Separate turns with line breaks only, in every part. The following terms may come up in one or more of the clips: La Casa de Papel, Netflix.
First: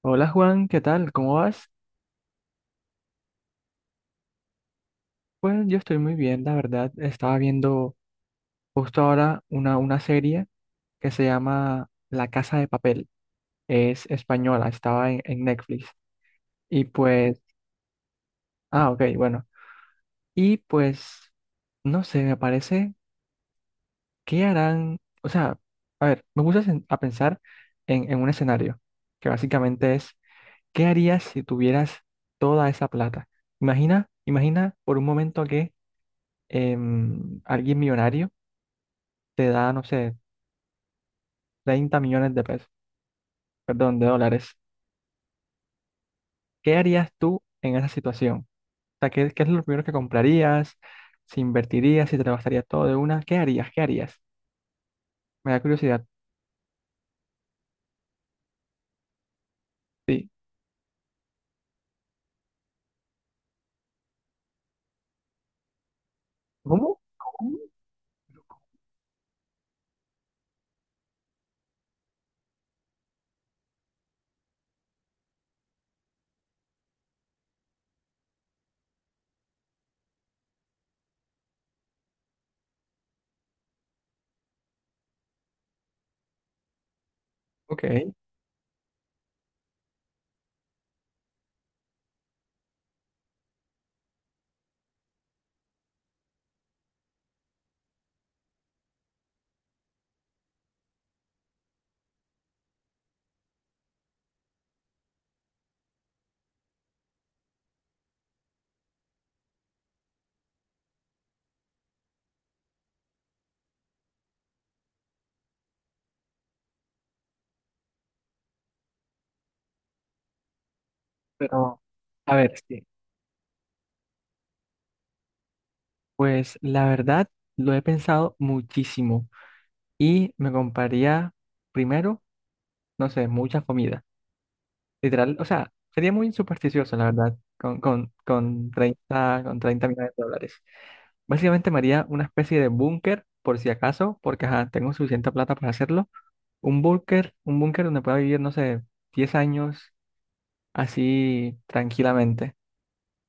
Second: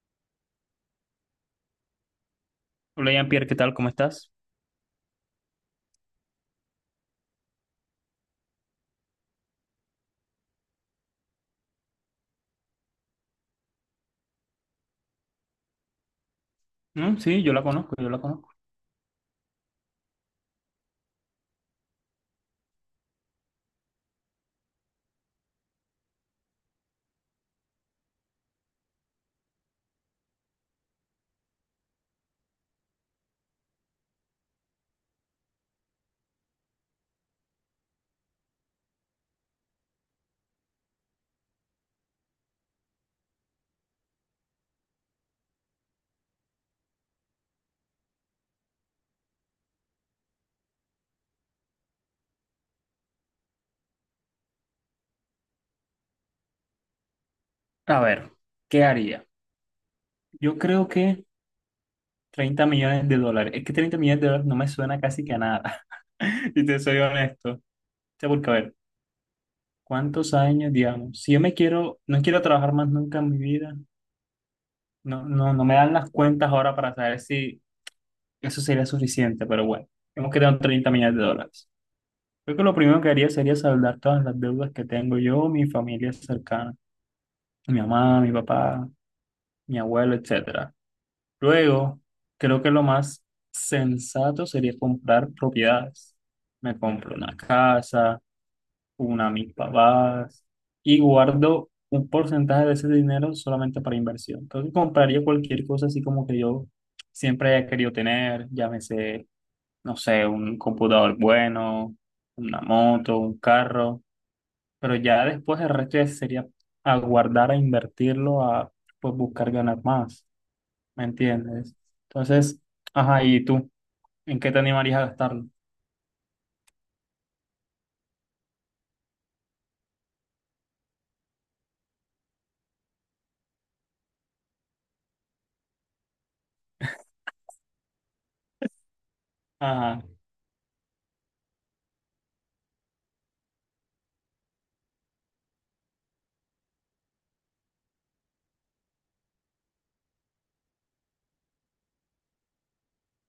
Hola Juan, ¿qué tal? ¿Cómo vas?
Hola Jean-Pierre, ¿qué tal? ¿Cómo estás?
Pues yo estoy muy bien, la verdad. Estaba viendo justo ahora una serie que se llama La Casa de Papel. Es española, estaba en Netflix. Y
Mm,
pues,
sí, yo la conozco, yo la conozco.
ah, ok, bueno. Y pues, no sé, me parece, ¿qué harán? O sea, a ver, me puse a a pensar en un escenario que básicamente es, ¿qué harías si tuvieras toda esa plata? Imagina, imagina por un momento que alguien millonario te da, no sé, 30 millones de pesos, perdón, de dólares. ¿Qué harías tú en esa situación? O sea, ¿qué es lo primero que comprarías? ¿Si invertirías? ¿Si te lo gastarías todo de una? ¿Qué harías? ¿Qué harías? Me da curiosidad.
A ver, ¿qué haría?
Sí.
Yo creo que 30 millones de dólares. Es que 30 millones de dólares no me suena casi que a nada, si te soy
¿Cómo?
honesto.
¿Cómo?
O sea, porque a ver, ¿cuántos años, digamos? Si yo me quiero, no quiero trabajar más nunca en mi vida, no, no, no me dan las cuentas ahora para saber si eso sería suficiente, pero bueno, hemos quedado en 30 millones de dólares. Creo que lo primero que haría sería saldar todas las deudas que tengo yo, mi familia cercana, mi
Ok,
mamá, mi papá, mi abuelo, etcétera. Luego, creo que lo más sensato sería comprar propiedades. Me compro una casa, una a mis papás y guardo un porcentaje de ese dinero solamente para inversión. Creo que compraría cualquier cosa así como que yo siempre haya querido tener, llámese, no sé, un computador bueno, una moto, un carro, pero ya después el resto ya sería a guardar, a invertirlo, a pues buscar ganar más. ¿Me entiendes?
pero a ver,
Entonces,
sí.
ajá, ¿y tú? ¿En qué te animarías a gastarlo?
Pues la verdad lo he pensado muchísimo y me compraría primero, no sé, mucha comida. Literal, o sea, sería muy supersticioso, la verdad, con treinta
Ajá.
millones de dólares. Básicamente me haría una especie de búnker, por si acaso, porque ajá, tengo suficiente plata para hacerlo. Un búnker donde pueda vivir, no sé, 10 años así tranquilamente.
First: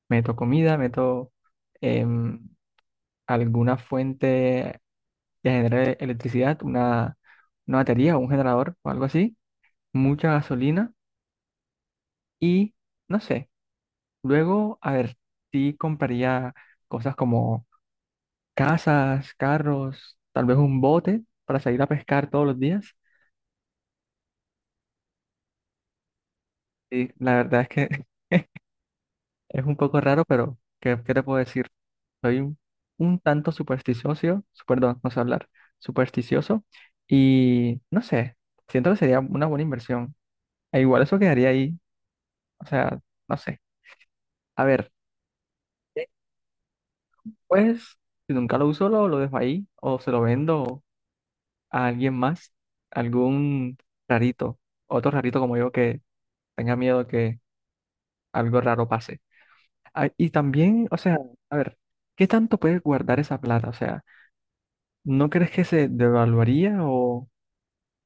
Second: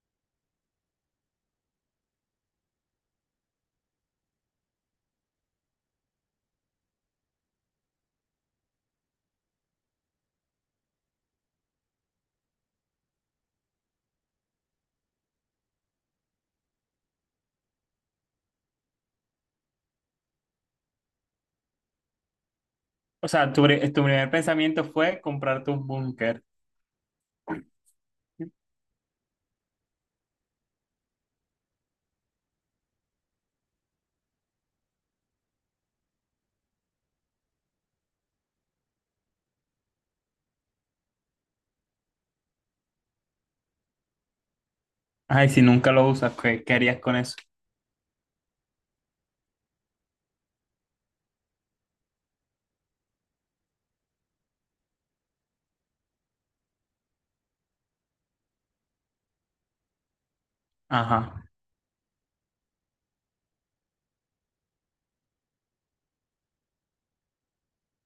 Meto comida, meto em, alguna fuente que genere electricidad, una batería o un generador o algo así, mucha gasolina y, no sé, luego, a ver, sí compraría cosas como casas, carros, tal vez un bote para salir a pescar todos los días.
O sea, tu primer pensamiento fue comprarte un búnker.
Y la verdad es que es un poco raro, pero ¿qué te puedo decir? Soy un tanto supersticioso, perdón, no sé hablar, supersticioso y no sé, siento que sería una buena inversión. E igual eso quedaría ahí, o sea, no sé. A ver,
Ay, si nunca lo usas, ¿qué harías con eso?
pues si nunca lo uso, lo dejo ahí o se lo vendo a alguien más, algún rarito, otro rarito como yo que tenga miedo que algo raro pase. Ah, y también, o sea,
Ajá.
a ver, ¿qué tanto puedes guardar esa plata? O sea, ¿no crees que se devaluaría o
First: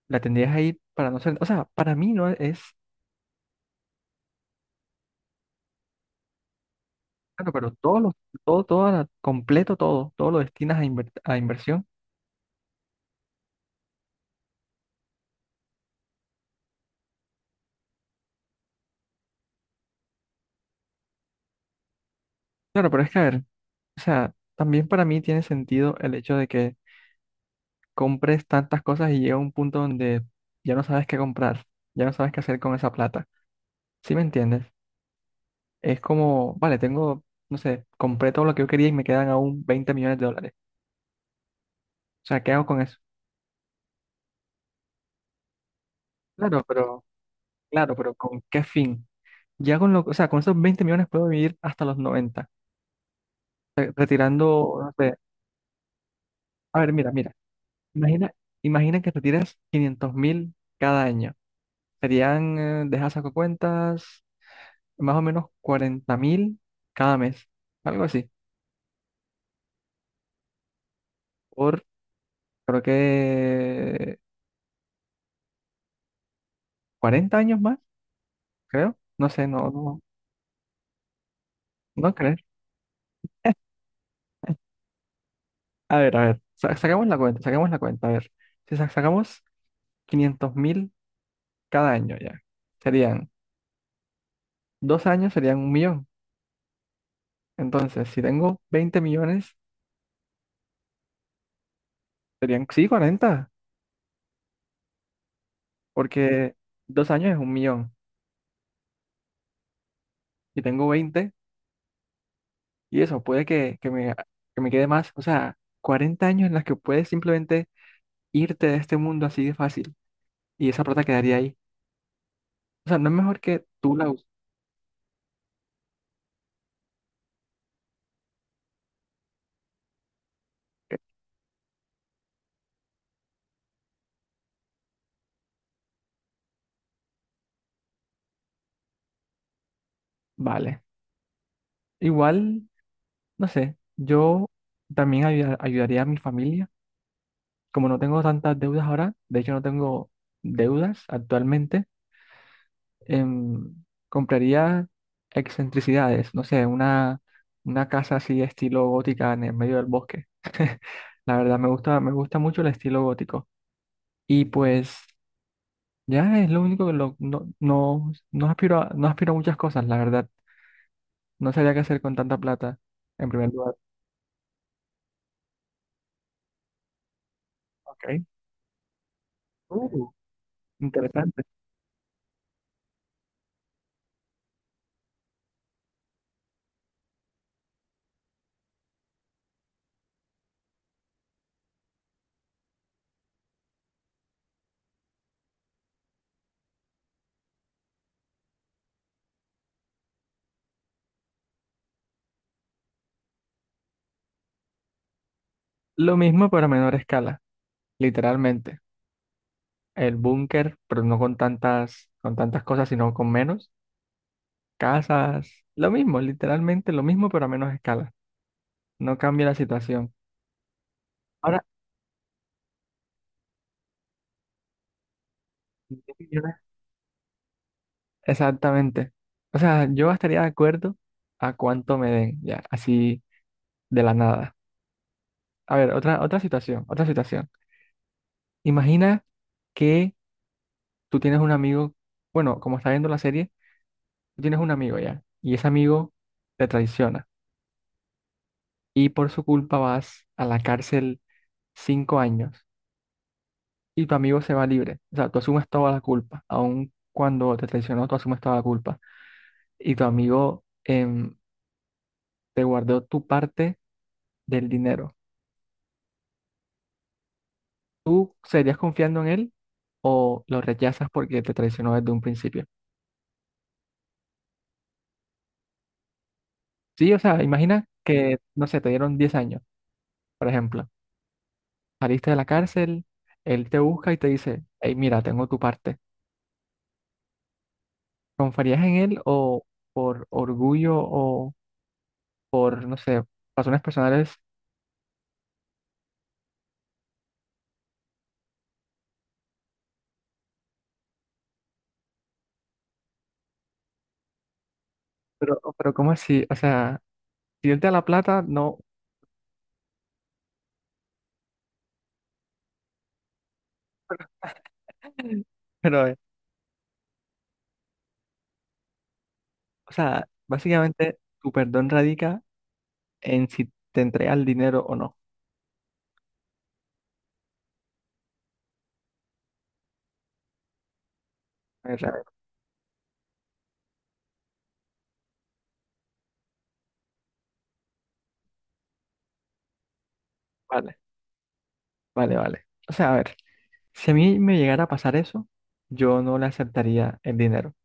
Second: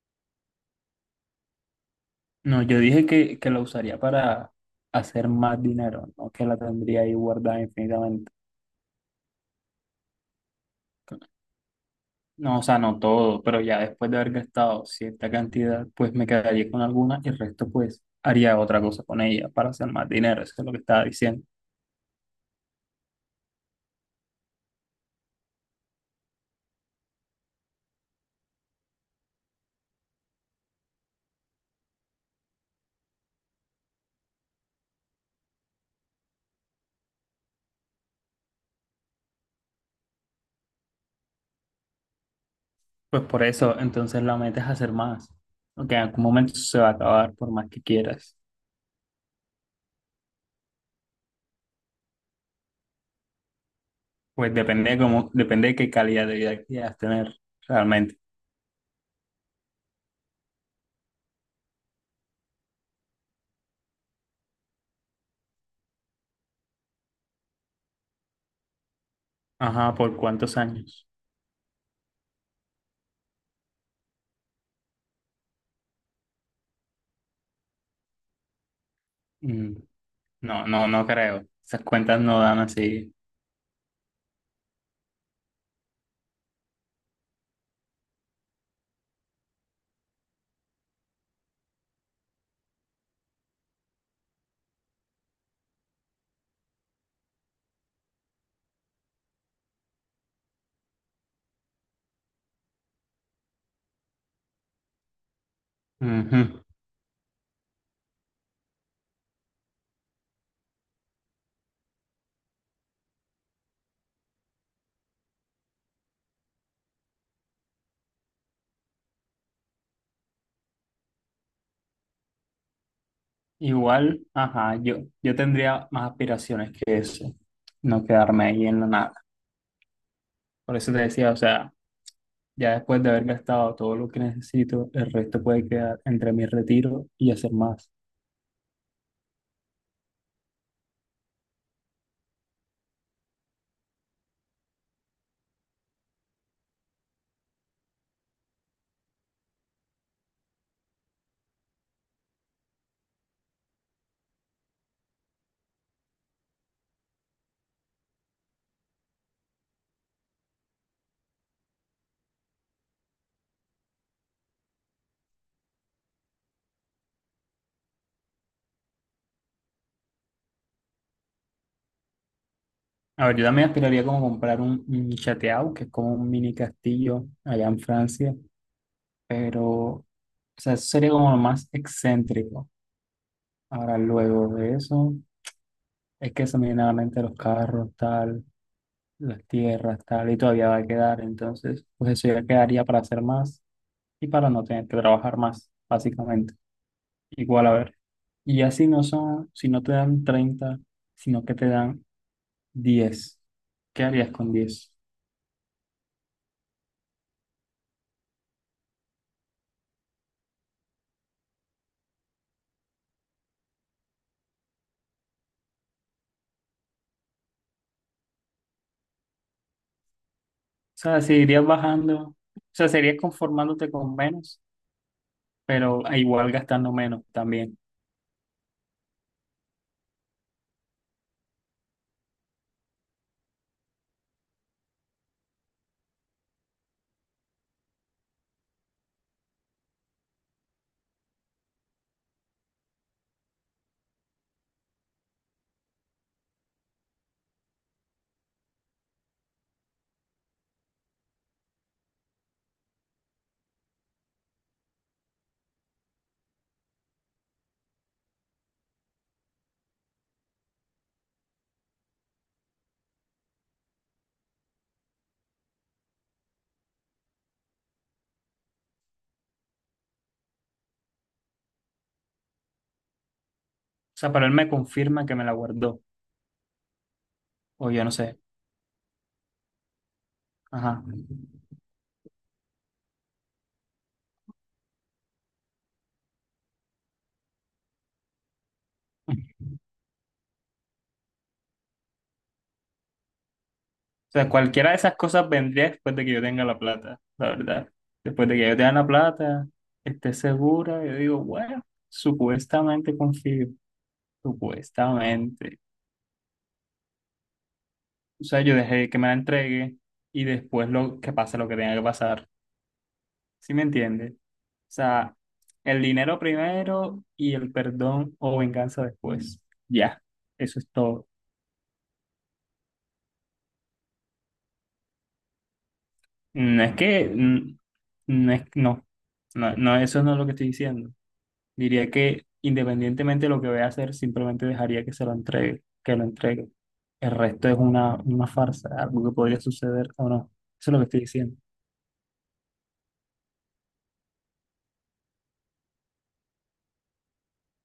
la tendrías ahí para no ser? O sea, para mí no es,
No, yo dije que, lo usaría para hacer más dinero, no que la tendría ahí
claro,
guardada
pero todo lo,
infinitamente.
todo, todo, la- completo todo lo destinas a inversión.
No, o sea, no todo, pero ya después de haber gastado cierta cantidad, pues me quedaría con alguna y el resto, pues, haría otra cosa con ella para hacer más dinero. Eso es lo que estaba diciendo.
Claro, pero es que, a ver, o sea, también para mí tiene sentido el hecho de que compres tantas cosas y llega un punto donde ya no sabes qué comprar, ya no sabes qué hacer con esa plata. ¿Sí me entiendes? Es como, vale, tengo, no sé, compré todo lo que yo quería y me quedan aún 20 millones de dólares. O sea, ¿qué hago con eso?
Pues por eso, entonces la meta es hacer más. Porque en algún momento
Claro,
se va a
pero,
acabar por más que
claro, pero
quieras.
¿con qué fin? Ya con lo, o sea, con esos 20 millones puedo vivir hasta los noventa
Pues
retirando,
depende
no
de
sé,
cómo, depende de qué calidad de vida
a ver,
quieras
mira, mira,
tener realmente.
imagina, imagina que retiras 500 mil cada año. Serían, deja saco cuentas, más o menos 40 mil cada mes, algo así,
Ajá, ¿por cuántos años?
por, creo que 40 años más, creo, no sé,
Mm, no, no, no creo. Esas
no
cuentas
crees.
no dan así.
A ver, sacamos la cuenta, sacamos la cuenta. A ver, si sacamos 500 mil cada año ya, serían 2 años, serían un millón. Entonces, si tengo 20 millones, serían, sí, 40, porque
Ujú.
2 años es un millón. Y tengo 20, y eso puede que me quede más. O sea, 40 años en las que puedes simplemente irte de este mundo así de fácil, y esa plata quedaría ahí. O sea, no es mejor que tú la
Igual,
uses.
ajá, yo tendría más aspiraciones que eso. No quedarme ahí en la nada. Por eso te decía, o sea, ya después de haber gastado todo lo que necesito, el resto puede quedar entre mi retiro y hacer más.
Vale. Igual, no sé, yo también ayudaría a mi familia como no tengo tantas deudas ahora, de hecho no tengo deudas actualmente, em, compraría excentricidades, no sé, una casa así estilo gótica en el medio del bosque. La verdad me gusta mucho el estilo gótico. Y pues ya es lo único que no aspiro a muchas cosas, la verdad. No sabría qué hacer con tanta plata
A
en
ver, yo
primer
también
lugar.
aspiraría como comprar un chateau, que es como un mini castillo allá en
Ok.
Francia, pero, o
Uh,
sea, eso sería como lo
interesante.
más excéntrico. Ahora, luego de eso, es que se me viene a la mente los carros, tal, las tierras, tal, y todavía va a quedar, entonces, pues eso ya quedaría para hacer más y para no tener que trabajar más, básicamente. Igual, a ver, y así no son, si no te dan 30, sino que te dan 10, ¿qué harías con 10?
Lo mismo pero a menor escala, literalmente. El búnker, pero no con tantas, cosas, sino con menos. Casas, lo mismo, literalmente lo mismo, pero a menos escala. No cambia la situación.
O sea, si
Ahora,
irías bajando, o sea, serías conformándote con menos,
diez
pero igual
millones.
gastando menos también.
Exactamente. O sea, yo estaría de acuerdo a cuánto me den, ya, así de la nada. A ver, otra situación, otra situación. Imagina que tú tienes un amigo, bueno, como está viendo la serie, tú tienes un amigo ya, y ese amigo te traiciona, y por su culpa vas a la cárcel 5 años. Y tu amigo se va libre. O sea, tú asumes toda la culpa, aun cuando te traicionó, tú asumes toda la culpa. Y tu amigo te guardó tu parte del dinero. ¿Tú seguirías confiando en él o lo rechazas porque te traicionó desde un principio?
O sea, pero él me confirma que me la guardó,
Sí, o sea, imagina
o yo no
que,
sé.
no sé, te dieron 10 años, por ejemplo.
Ajá.
Saliste de la cárcel, él te busca y te dice, hey, mira, tengo tu parte. ¿Confiarías en él o por orgullo o por, no sé, razones personales?
O sea, cualquiera de esas cosas vendría después de que yo tenga la plata, la verdad. Después de que yo tenga la plata, esté segura, yo digo, bueno, supuestamente confío,
Pero,
supuestamente.
pero ¿cómo así? O sea... Si es de la plata,
O sea, yo
no.
dejé que me la entregue y después lo que pase lo que tenga que pasar. ¿Sí me entiendes? O sea, el
Pero,
dinero primero y el perdón o venganza después.
o
Ya,
sea,
eso es
básicamente
todo.
tu perdón radica en si te entregas el dinero o no.
No es que, no es, no, no, no, eso no es lo que estoy diciendo. Diría
A ver,
que independientemente de lo que voy a hacer, simplemente dejaría que se lo entregue, que lo entregue. El resto es una farsa, algo que podría suceder o no. Eso es
vale,
lo que estoy diciendo.
vale, vale. O sea, a ver, si a mí me llegara a pasar eso, yo no le aceptaría el dinero.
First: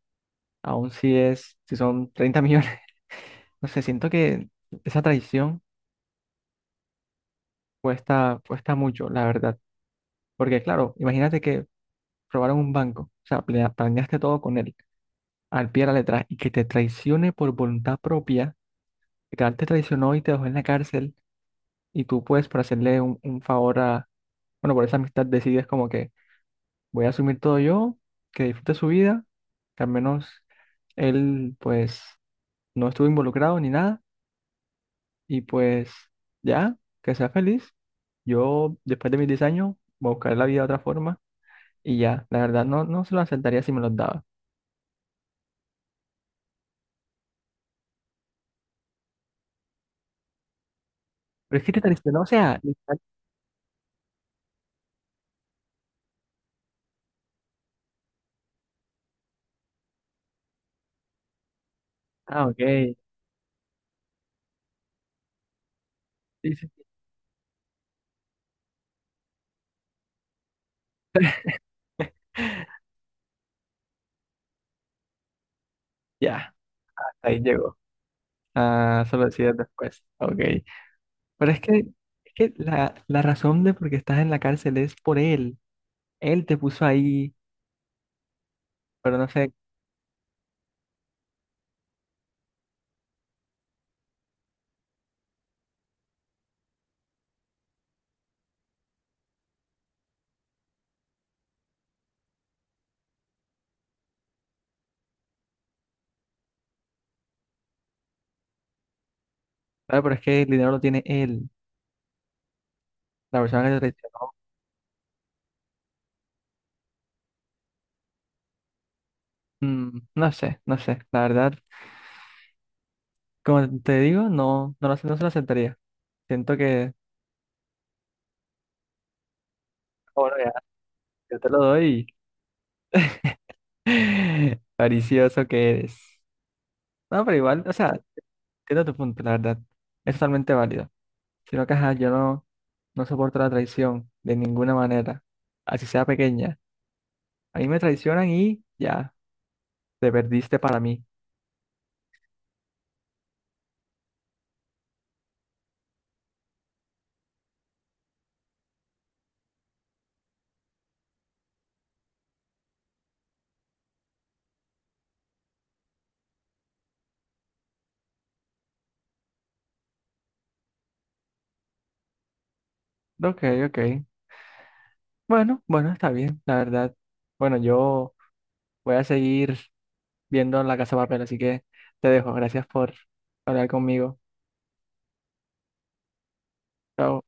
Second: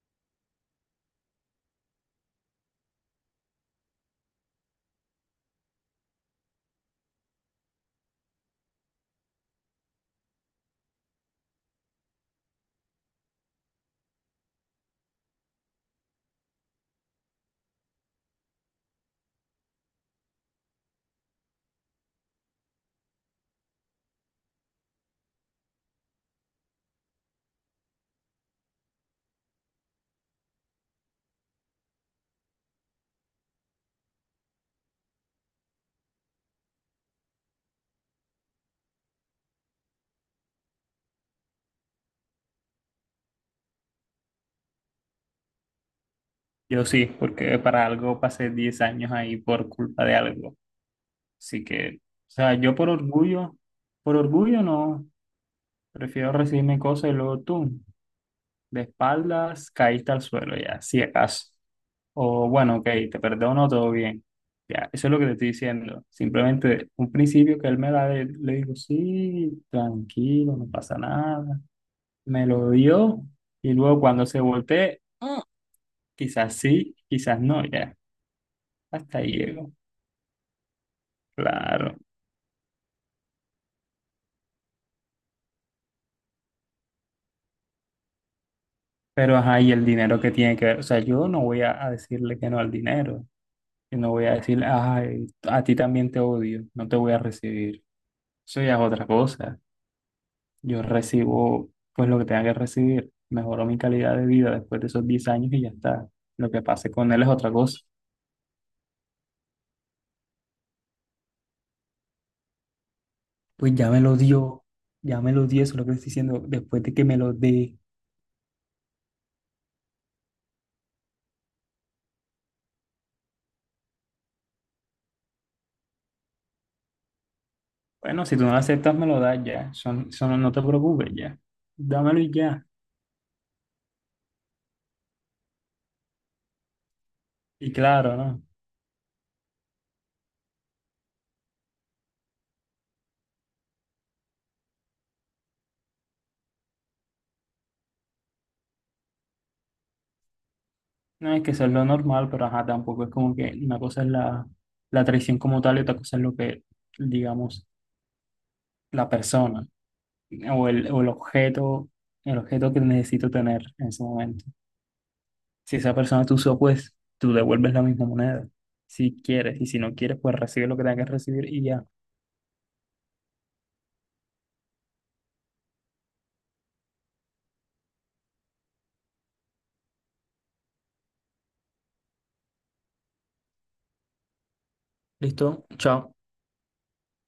Aun si son 30 millones. No sé, siento que esa traición cuesta, cuesta mucho, la verdad. Porque, claro, imagínate que robaron un banco. O sea, planeaste todo con él, al pie de la letra, y que te traicione por voluntad propia. Literal te traicionó y te dejó en la cárcel y tú pues por hacerle un favor a, bueno, por esa amistad decides como que voy a asumir todo yo, que disfrute su vida, que al menos él pues no estuvo involucrado ni nada y pues ya, que sea feliz. Yo después de mis 10 años voy a buscar la vida de otra forma y ya, la verdad no se lo aceptaría si me los daba.
Yo sí, porque para algo pasé 10 años ahí por culpa de algo.
Pero
Así
es que te
que,
traicionó, o
o sea,
sea,
yo por orgullo no, prefiero recibirme cosas y luego tú, de espaldas, caíste al suelo ya, si acaso.
ah,
O
ok,
bueno, ok, te perdono, todo bien. Ya, eso es lo que te estoy diciendo.
sí, sí,
Simplemente un principio que él me da, le digo, sí, tranquilo, no pasa nada. Me lo dio y luego cuando se voltee, quizás
ya,
sí,
hasta ahí
quizás no,
llegó.
ya.
Ah,
Hasta
solo
ahí
decides
llego.
después, ok. Pero es que,
Claro.
es que la razón de por qué estás en la cárcel es por él. Él te puso ahí, pero no
Pero,
sé,
ajá, y el dinero que tiene que ver, o sea, yo no voy a decirle que no al dinero, yo no voy a decirle, ay, a ti también te odio, no te voy a recibir. Eso ya es otra cosa. Yo recibo, pues, lo que tenga que recibir. Mejoró mi calidad de vida después de esos 10 años y ya está. Lo que pase con él es otra cosa.
claro, pero es que el dinero lo tiene él, la persona
Pues
que te
ya me lo
traicionó.
dio, ya me lo dio, eso es lo que estoy diciendo, después de que me lo dé.
No sé, no sé, la verdad, como te digo, lo sé, no se lo aceptaría. Siento que,
Bueno, si tú no lo aceptas, me lo das ya, son,
ah, bueno,
no
ya,
no te preocupes ya,
yo te lo doy.
dámelo y ya.
Paricioso que eres. No, pero igual,
Y
o sea,
claro, ¿no?
entiendo tu punto, la verdad. Es totalmente válido. Sino que, ajá, yo no soporto la traición de ninguna manera, así sea pequeña. Ahí me traicionan y ya, te perdiste para mí.
No es que eso es lo normal, pero ajá, tampoco es como que una cosa es la, traición como tal y otra cosa es lo que, digamos, la persona o el objeto que necesito tener en ese momento. Si esa persona te usó, pues tú devuelves la misma moneda, si quieres, y si no quieres, pues recibe lo que tengas que recibir y ya.
Ok, ok. Bueno, bueno, está bien, la verdad. Bueno, yo voy a seguir viendo La Casa de Papel, así que te dejo. Gracias por hablar conmigo.
Listo, chao.
Chao.